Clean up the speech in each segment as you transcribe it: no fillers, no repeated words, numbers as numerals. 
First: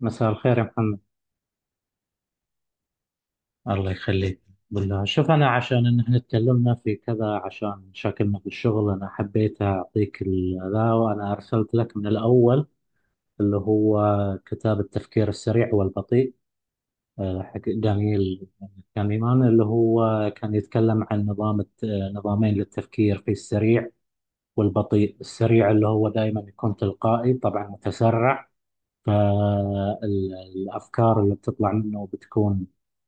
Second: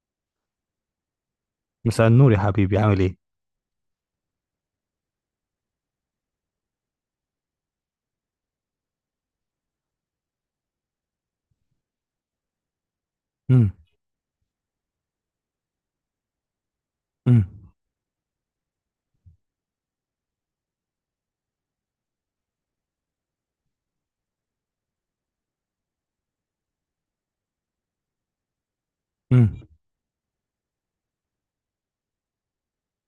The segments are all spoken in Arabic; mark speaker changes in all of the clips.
Speaker 1: مساء الخير يا محمد.
Speaker 2: مساء النور يا حبيبي، عامل ايه؟
Speaker 1: الله يخليك. بالله شوف، أنا عشان إن إحنا اتكلمنا في كذا عشان مشاكلنا في الشغل أنا حبيت أعطيك ذا وأنا أرسلت لك من الأول، اللي
Speaker 2: مم.
Speaker 1: هو كتاب التفكير السريع والبطيء،
Speaker 2: مم.
Speaker 1: حق دانييل كانيمان، اللي هو كان يتكلم عن نظامين للتفكير: في السريع والبطيء. السريع اللي هو دائما يكون تلقائي، طبعا متسرع،
Speaker 2: مم.
Speaker 1: فالأفكار اللي بتطلع منه بتكون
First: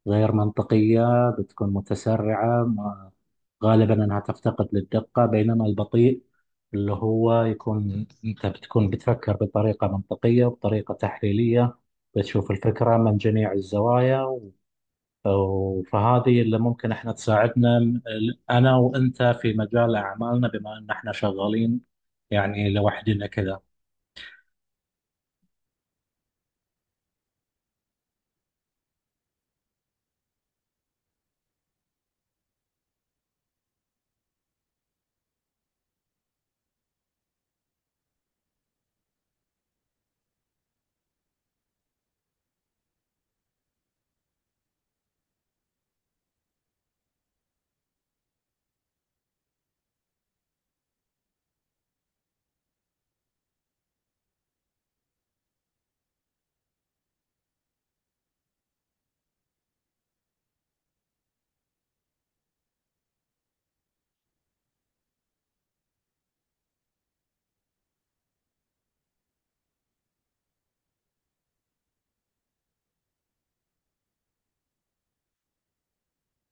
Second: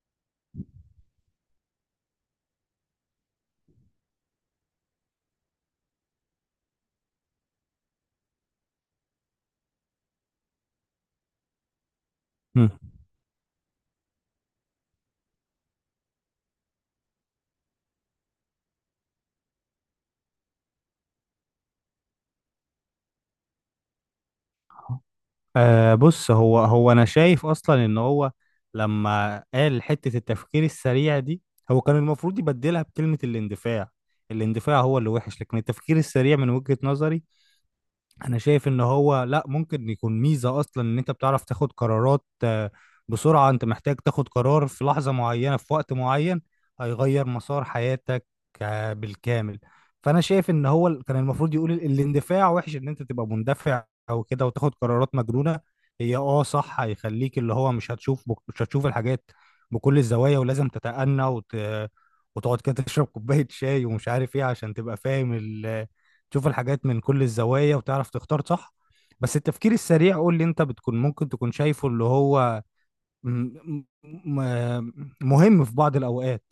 Speaker 1: غير منطقية، بتكون متسرعة ما- غالبا أنها تفتقد للدقة. بينما البطيء اللي هو يكون أنت بتكون بتفكر بطريقة منطقية وبطريقة تحليلية، بتشوف
Speaker 2: مم.
Speaker 1: الفكرة من جميع الزوايا فهذه اللي ممكن احنا تساعدنا أنا وأنت في مجال أعمالنا، بما أن احنا شغالين يعني لوحدنا كذا.
Speaker 2: آه، بص، هو انا شايف اصلا ان هو لما قال حتة التفكير السريع دي، هو كان المفروض يبدلها بكلمة الاندفاع. الاندفاع هو اللي وحش، لكن التفكير السريع من وجهة نظري انا شايف ان هو لا، ممكن يكون ميزة اصلا. ان انت بتعرف تاخد قرارات بسرعة. انت محتاج تاخد قرار في لحظة معينة في وقت معين، هيغير مسار حياتك بالكامل. فانا شايف ان هو كان المفروض يقول الاندفاع وحش، ان انت تبقى مندفع او كده وتاخد قرارات مجنونة. هي اه صح، هيخليك اللي هو مش هتشوف مش هتشوف الحاجات بكل الزوايا، ولازم تتأنى وتقعد كده تشرب كوباية شاي ومش عارف ايه، عشان تبقى فاهم، تشوف الحاجات من كل الزوايا وتعرف تختار صح. بس التفكير السريع، قول لي انت بتكون ممكن تكون شايفه اللي هو م- م- مهم في بعض الأوقات.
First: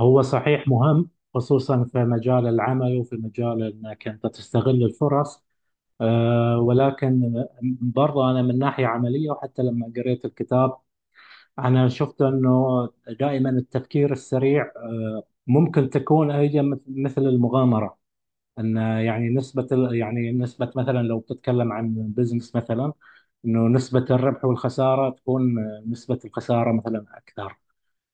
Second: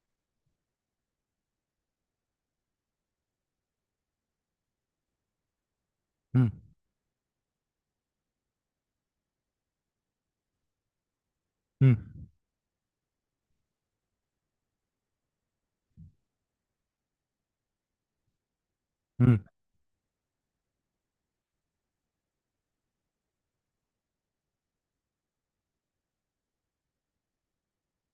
Speaker 1: هو صحيح مهم، خصوصا في مجال العمل وفي مجال انك انت تستغل الفرص.
Speaker 2: مم.
Speaker 1: أه، ولكن برضه انا من ناحيه عمليه، وحتى لما قريت الكتاب انا شفت
Speaker 2: مم.
Speaker 1: انه دائما التفكير السريع أه ممكن تكون ايضا مثل المغامره، ان يعني
Speaker 2: مم.
Speaker 1: يعني نسبه، مثلا لو بتتكلم عن بزنس مثلا، انه نسبه الربح والخساره تكون نسبه الخساره مثلا اكثر،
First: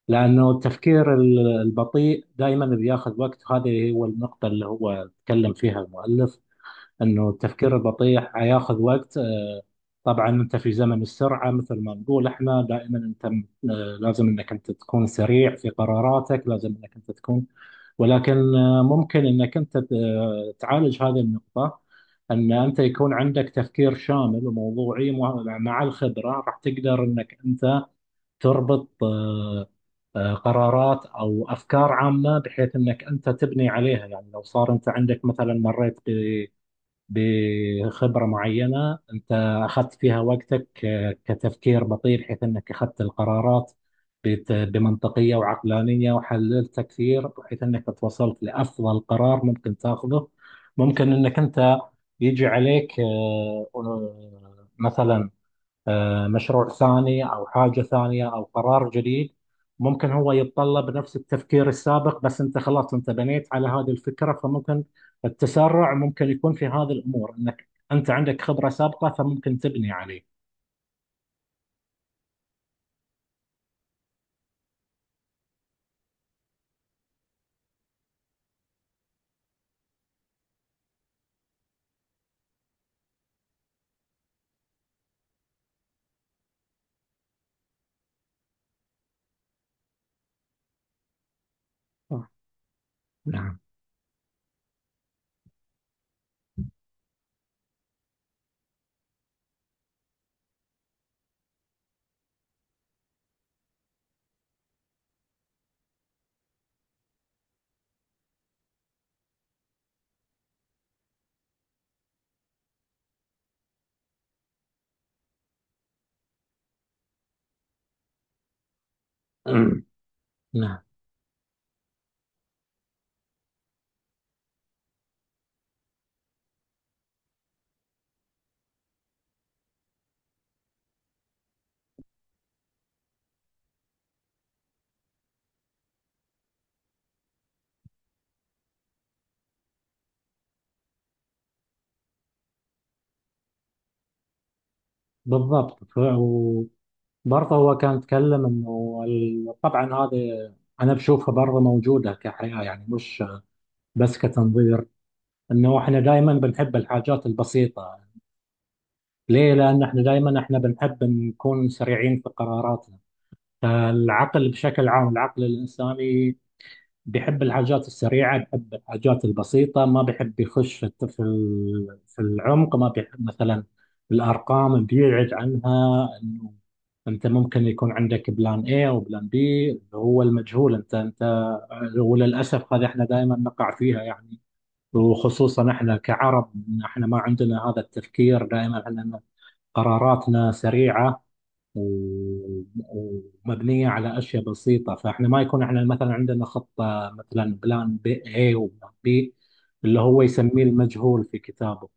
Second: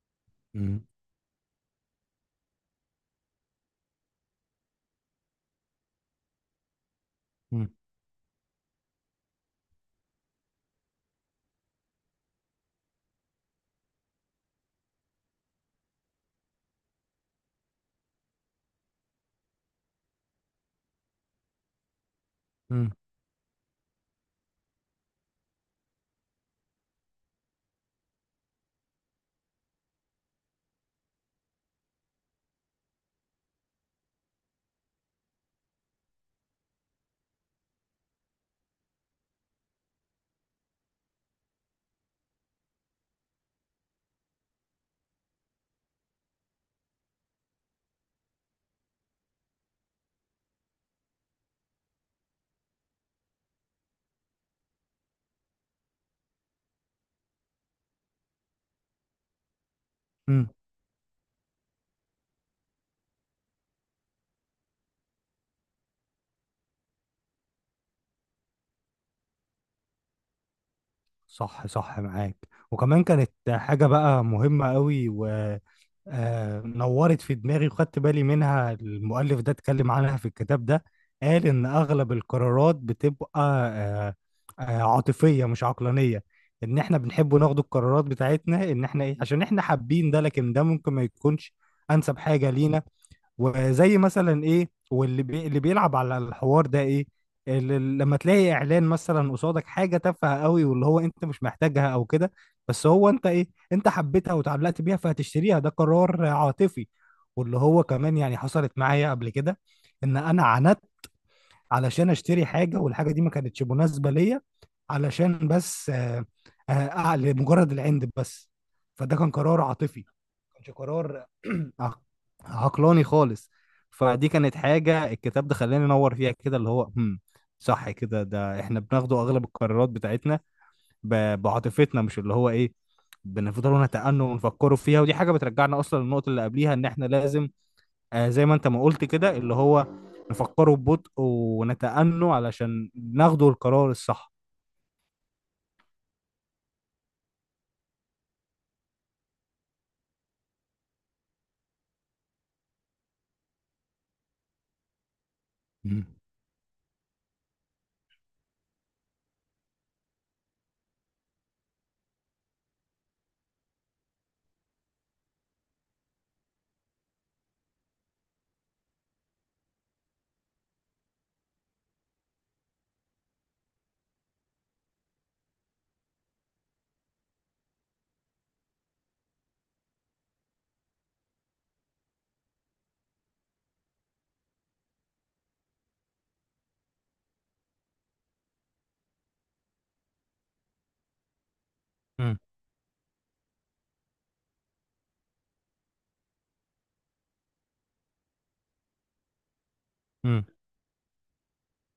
Speaker 1: لأنه
Speaker 2: مم.
Speaker 1: البطيء دائما بياخذ وقت، وهذه هو النقطة اللي هو تكلم فيها المؤلف، أنه التفكير البطيء حياخذ وقت. طبعا أنت في زمن السرعة، مثل ما نقول إحنا دائما، أنت م- آه، لازم أنك أنت تكون سريع في قراراتك، لازم أنك أنت تكون، ولكن ممكن أنك أنت ت- آه، تعالج هذه النقطة، أن أنت
Speaker 2: مم.
Speaker 1: يكون عندك تفكير شامل وموضوعي، مع الخبرة راح تقدر أنك أنت تربط قرارات او افكار عامه، بحيث انك انت تبني عليها. يعني لو صار انت عندك مثلا، بخبره معينه انت اخذت فيها وقتك، كتفكير بطيء، بحيث انك اخذت القرارات بمنطقيه وعقلانيه، وحللت كثير بحيث انك توصلت لافضل قرار ممكن تاخذه، ممكن انك انت يجي عليك مثلا مشروع ثاني أو حاجة ثانية أو قرار جديد، ممكن هو
Speaker 2: مم.
Speaker 1: يتطلب نفس التفكير السابق، بس أنت خلاص أنت بنيت على هذه الفكرة، فممكن التسرع ممكن يكون في هذه الأمور، أنك أنت عندك خبرة سابقة فممكن تبني عليه.
Speaker 2: صح، صح، معاك. وكمان كانت حاجة بقى مهمة قوي، و نورت في دماغي وخدت بالي منها. المؤلف ده اتكلم عنها في الكتاب ده، قال إن أغلب القرارات بتبقى عاطفية مش عقلانية. إن إحنا بنحب ناخد القرارات بتاعتنا إن إحنا إيه، عشان إحنا حابين ده، لكن ده ممكن ما يكونش أنسب
Speaker 1: آه،
Speaker 2: حاجة لينا.
Speaker 1: نعم.
Speaker 2: وزي مثلا ايه، اللي بيلعب على الحوار ده ايه، اللي لما تلاقي اعلان مثلا قصادك حاجه تافهه قوي واللي هو انت مش محتاجها او كده، بس هو انت ايه، انت حبيتها وتعلقت بيها فهتشتريها. ده قرار عاطفي. واللي هو كمان يعني حصلت معايا قبل كده، ان انا عانت علشان اشتري حاجه والحاجه دي ما كانتش مناسبه ليا، علشان بس لمجرد العند بس. فده كان قرار عاطفي، كانش
Speaker 1: نعم.
Speaker 2: قرار عق- عقلاني خالص. فدي كانت حاجة الكتاب ده خلاني انور فيها كده، اللي هو هم صح كده، ده احنا بناخده اغلب القرارات بتاعتنا بعاطفتنا، مش اللي هو ايه بنفضلوا نتأنوا ونفكروا فيها. ودي حاجة بترجعنا اصلا للنقطة اللي قبليها، ان احنا لازم، آه، زي ما انت ما قلت كده اللي هو نفكروا ببطء ونتأنوا علشان ناخدوا القرار الصح.
Speaker 1: بالضبط. وبرضه هو كان يتكلم طبعا هذا، انا بشوفها برضه موجوده كحياه، يعني مش بس كتنظير، انه احنا
Speaker 2: مم.
Speaker 1: دائما بنحب الحاجات البسيطه. ليه؟ لأن احنا دائما احنا بنحب نكون سريعين في قراراتنا، فالعقل بشكل عام، العقل الإنساني، بيحب الحاجات السريعة، بيحب الحاجات البسيطة، ما بيحب يخش في في العمق، ما بيحب مثلا الأرقام، بيبعد عنها، إنه أنت ممكن يكون عندك بلان A أو بلان B اللي هو المجهول. أنت وللأسف هذه احنا دائما نقع فيها يعني، وخصوصا احنا كعرب، احنا ما عندنا هذا التفكير، دائما احنا قراراتنا سريعة
Speaker 2: مم.
Speaker 1: و- ومبنية على أشياء بسيطة. فإحنا ما يكون إحنا مثلا عندنا خطة، مثلا بلان بي A وبلان بي، اللي هو
Speaker 2: مم.
Speaker 1: يسميه المجهول في كتابه.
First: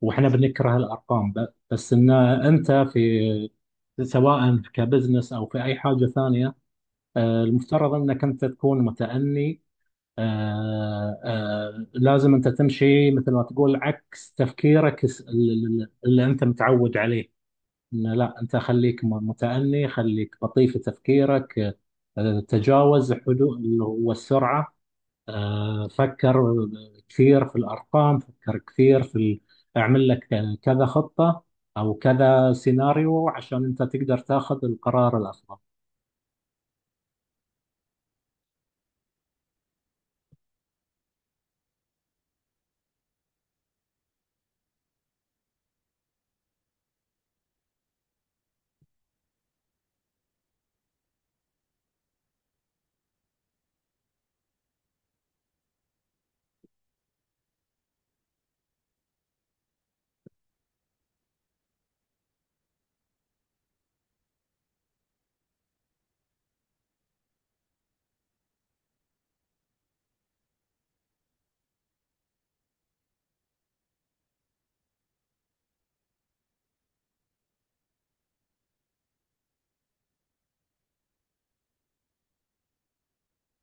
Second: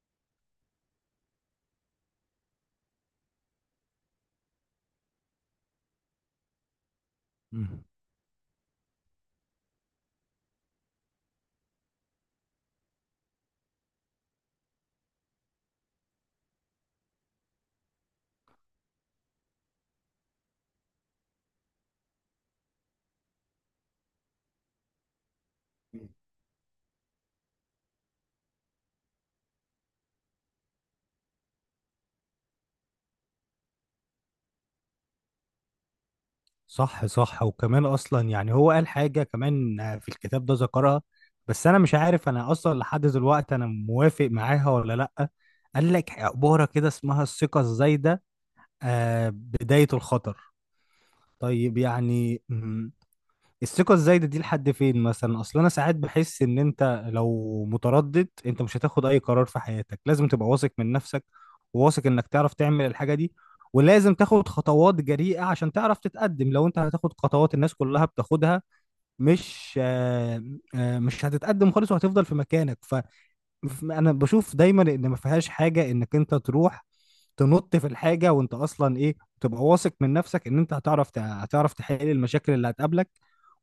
Speaker 1: وإحنا بنكره الأرقام، بس إن أنت في، سواء كبزنس أو في أي حاجة ثانية،
Speaker 2: مم.
Speaker 1: المفترض أنك أنت تكون متأني. لازم أنت تمشي مثل ما تقول عكس تفكيرك اللي أنت متعود عليه، إن لا، أنت خليك متأني، خليك بطيء في تفكيرك، تجاوز حدود اللي هو السرعة. فكر كثير في الأرقام، فكر كثير في اعمل لك كذا خطة أو كذا سيناريو عشان أنت تقدر تاخذ القرار الأفضل.
Speaker 2: صح، صح. وكمان اصلا يعني هو قال حاجه كمان في الكتاب ده ذكرها، بس انا مش عارف انا اصلا لحد دلوقتي انا موافق معاها ولا لا. قال لك عباره كده اسمها الثقه الزايده، آه، بدايه الخطر. طيب، يعني الثقة الزايدة دي لحد فين مثلا؟ اصل انا ساعات بحس ان انت لو متردد انت مش هتاخد اي قرار في حياتك. لازم تبقى واثق من نفسك وواثق انك تعرف تعمل الحاجة دي، ولازم تاخد خطوات جريئة عشان تعرف تتقدم. لو انت هتاخد خطوات الناس كلها بتاخدها، مش آه، آه، مش هتتقدم خالص وهتفضل في مكانك. انا بشوف دايما ان ما فيهاش حاجه انك انت تروح تنط في الحاجه، وانت اصلا ايه، تبقى واثق من نفسك ان انت هتعرف هتعرف تحل المشاكل اللي هتقابلك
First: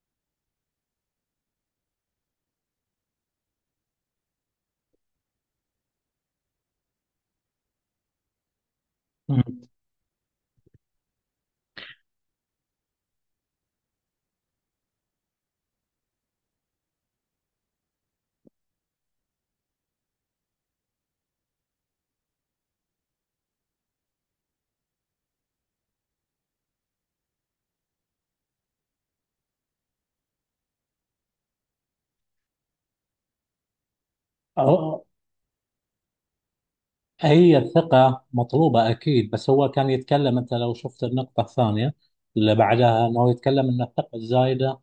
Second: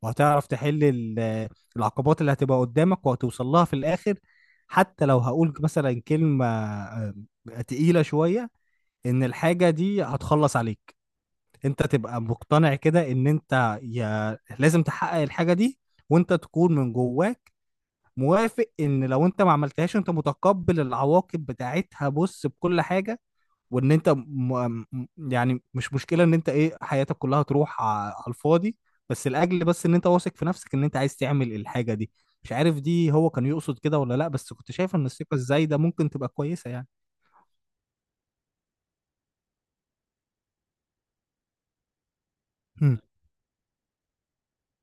Speaker 2: وهتعرف تحل العقبات اللي هتبقى قدامك وهتوصل لها في الاخر. حتى لو هقول مثلا كلمه تقيله شويه، ان
Speaker 1: مم.
Speaker 2: الحاجه دي هتخلص عليك، انت تبقى مقتنع كده ان انت يا لازم تحقق الحاجه دي، وانت تكون من جواك موافق ان لو انت ما عملتهاش انت متقبل العواقب بتاعتها. بص بكل حاجه، وان انت يعني مش مشكله ان انت ايه حياتك كلها تروح على الفاضي، بس لاجل بس ان انت واثق في نفسك ان انت عايز تعمل الحاجه دي. مش عارف دي هو كان يقصد كده ولا لا، بس كنت شايف
Speaker 1: أو-
Speaker 2: ان الثقه الزايده ممكن تبقى كويسه يعني.
Speaker 1: هي الثقة مطلوبة أكيد، بس هو كان يتكلم، أنت لو شفت النقطة الثانية اللي
Speaker 2: امم.
Speaker 1: بعدها، أنه يتكلم أن الثقة الزايدة،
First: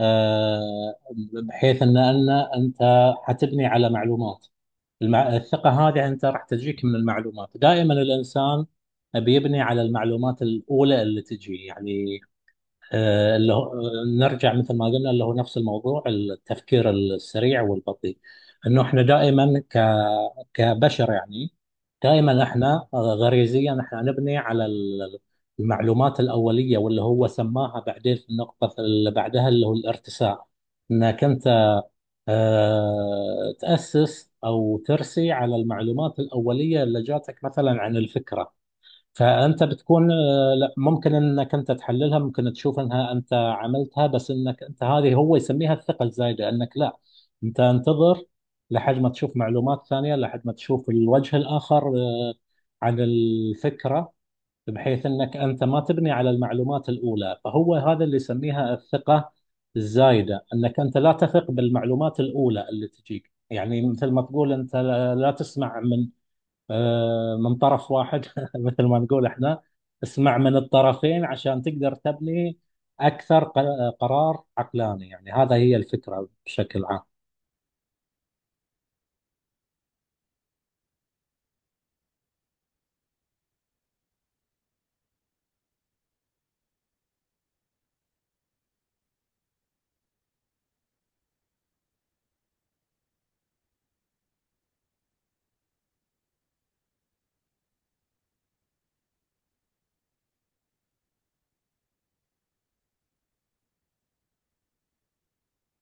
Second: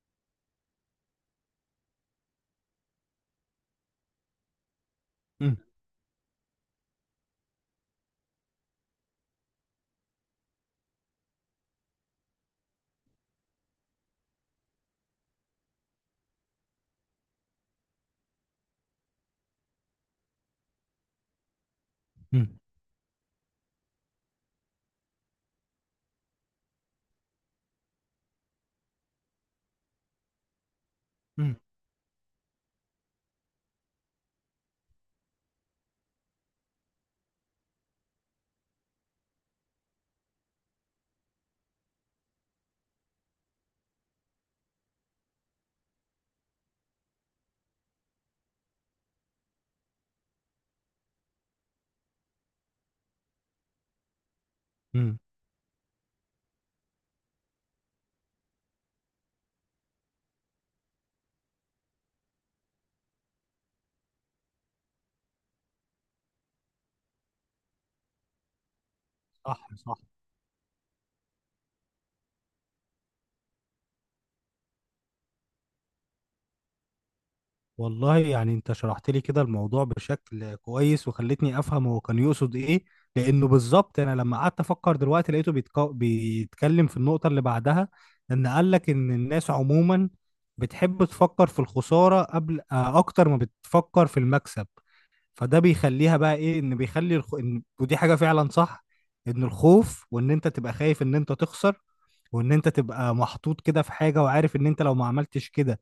Speaker 1: آه، بحيث ان انت حتبني على معلومات. المع... الثقه هذه انت راح تجيك من المعلومات. دائما الانسان بيبني على المعلومات الاولى اللي تجي يعني، اللي هو نرجع مثل ما قلنا، اللي هو نفس الموضوع التفكير السريع والبطيء، انه احنا دائما ك كبشر يعني، دائما
Speaker 2: امم.
Speaker 1: احنا غريزيا احنا نبني على المعلومات الاوليه، واللي هو سماها بعدين في النقطه اللي بعدها اللي هو الارتساء، انك انت
Speaker 2: امم.
Speaker 1: تاسس او ترسي على المعلومات الاوليه اللي جاتك مثلا عن الفكره، فانت بتكون لا ممكن انك انت تحللها، ممكن تشوف انها انت عملتها، بس انك انت، هذه هو يسميها الثقه الزايده، انك لا، انت انتظر لحد ما تشوف معلومات ثانيه، لحد ما تشوف الوجه الاخر عن الفكره، بحيث
Speaker 2: امم.
Speaker 1: انك انت ما تبني على المعلومات الاولى. فهو هذا اللي يسميها الثقه الزايده، انك انت لا تثق بالمعلومات الاولى اللي تجيك، يعني مثل ما تقول انت، لا لا تسمع من من طرف واحد، مثل ما نقول احنا،
Speaker 2: صح.
Speaker 1: اسمع من الطرفين عشان تقدر تبني أكثر قرار عقلاني يعني. هذا هي الفكرة بشكل عام.
Speaker 2: والله يعني انت شرحت لي كده الموضوع بشكل كويس وخلتني افهم هو كان يقصد ايه، لانه بالظبط انا لما قعدت افكر دلوقتي لقيته بيتكلم في النقطة اللي بعدها. ان قال لك ان الناس عموما بتحب تفكر في الخسارة قبل، اكتر ما بتفكر في المكسب. فده بيخليها بقى ايه، ان بيخلي ودي حاجة فعلا صح، ان الخوف، وان انت تبقى خايف ان انت تخسر، وان انت تبقى محطوط كده في حاجة وعارف ان انت لو ما عملتش كده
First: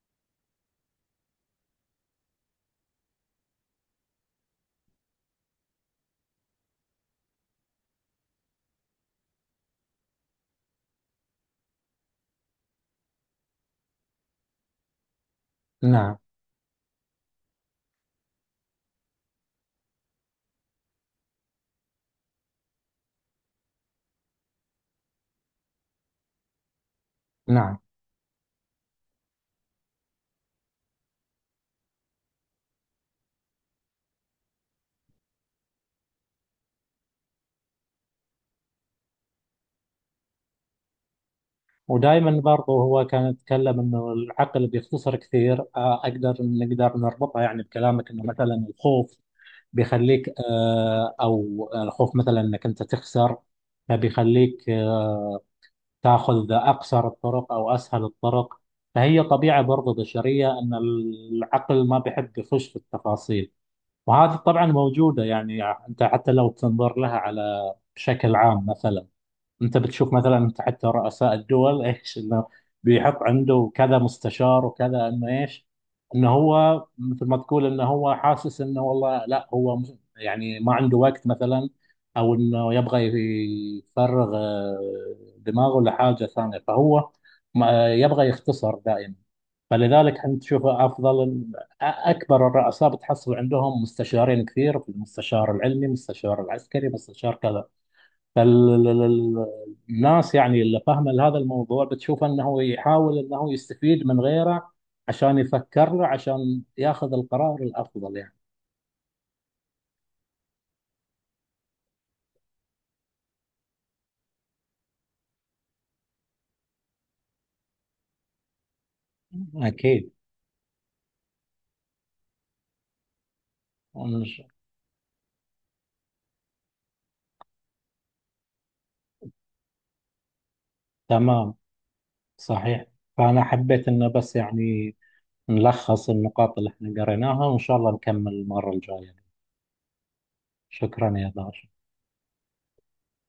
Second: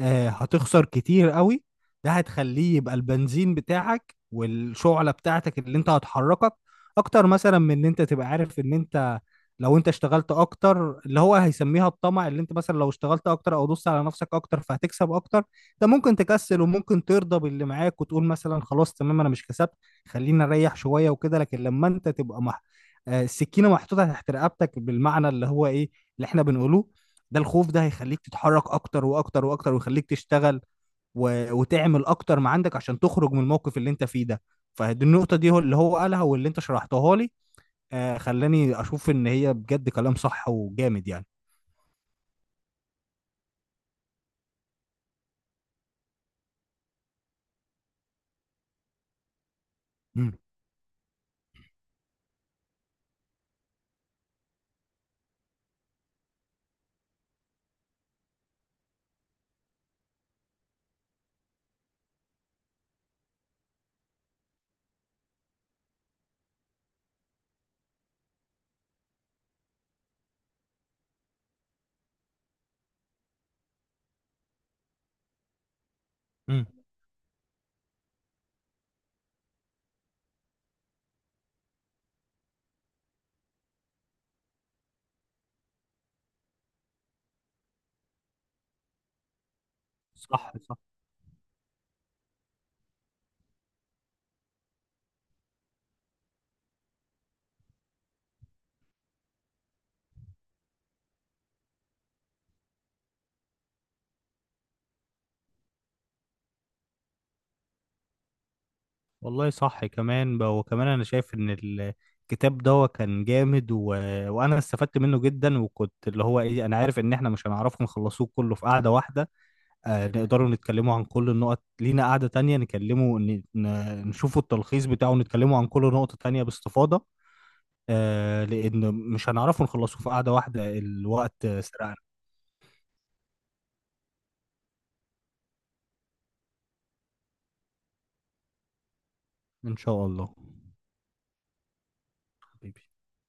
Speaker 2: هتخسر كتير قوي، ده هتخليه يبقى البنزين بتاعك والشعلة بتاعتك اللي انت هتحركك اكتر، مثلا من ان انت تبقى عارف ان انت لو انت اشتغلت اكتر اللي هو هيسميها الطمع، اللي انت مثلا لو اشتغلت اكتر او دوست على نفسك اكتر فهتكسب اكتر. ده ممكن
Speaker 1: نعم.
Speaker 2: تكسل وممكن ترضى باللي معاك وتقول مثلا خلاص تمام انا مش كسبت، خلينا نريح شوية وكده. لكن لما انت تبقى مح... آه، السكينة محطوطة تحت رقبتك بالمعنى اللي هو ايه اللي احنا بنقوله، ده الخوف
Speaker 1: نعم.
Speaker 2: ده هيخليك تتحرك اكتر واكتر واكتر، ويخليك تشتغل وتعمل اكتر ما عندك عشان تخرج من الموقف اللي انت فيه ده. فدي النقطة دي هو اللي هو قالها واللي انت شرحتها لي، آه، خلاني اشوف ان هي بجد كلام صح وجامد يعني.
Speaker 1: ودائما برضو هو كان يتكلم انه العقل بيختصر كثير. اقدر نقدر نربطها يعني بكلامك، انه مثلا الخوف بيخليك
Speaker 2: مم.
Speaker 1: او الخوف مثلا انك انت تخسر، فبيخليك تاخذ أقصر الطرق أو أسهل الطرق. فهي طبيعة برضه بشرية، أن العقل ما بيحب يخش في التفاصيل. وهذه طبعا موجودة يعني، يعني أنت حتى لو تنظر لها على بشكل عام مثلا، انت بتشوف مثلا، انت حتى رؤساء الدول ايش، انه بيحط عنده كذا مستشار وكذا، انه ايش، انه
Speaker 2: مم.
Speaker 1: هو مثل ما تقول انه هو حاسس، انه والله لا، هو يعني ما عنده وقت مثلا، او انه يبغى يفرغ دماغه لحاجه ثانيه، فهو يبغى يختصر دائما. فلذلك انت
Speaker 2: صح،
Speaker 1: تشوف
Speaker 2: صح.
Speaker 1: افضل اكبر الرؤساء بتحصل عندهم مستشارين كثير: مستشار العلمي، مستشار العسكري، مستشار كذا. فالناس يعني اللي فاهمه هذا الموضوع بتشوف انه يحاول انه يستفيد من غيره عشان يفكر له، عشان ياخذ القرار الافضل يعني.
Speaker 2: والله صح كمان وكمان انا شايف ان الكتاب ده كان جامد وانا استفدت منه جدا. وكنت اللي هو ايه انا عارف ان احنا مش هنعرفه نخلصوه كله في قعدة واحدة،
Speaker 1: اكيد.
Speaker 2: نقدروا نتكلموا عن كل النقط، لينا قعدة تانية نكلموا
Speaker 1: ونش-
Speaker 2: نشوفوا التلخيص بتاعه ونتكلموا عن كل نقطة تانية باستفاضة، لأن مش هنعرفوا نخلصوا في قعدة واحدة، الوقت
Speaker 1: تمام.
Speaker 2: سرقنا.
Speaker 1: صحيح. فانا حبيت انه بس يعني نلخص النقاط اللي احنا قريناها، وان شاء الله نكمل المره الجايه.
Speaker 2: إن شاء الله.
Speaker 1: شكرا يا باشا.
Speaker 2: حبيبي.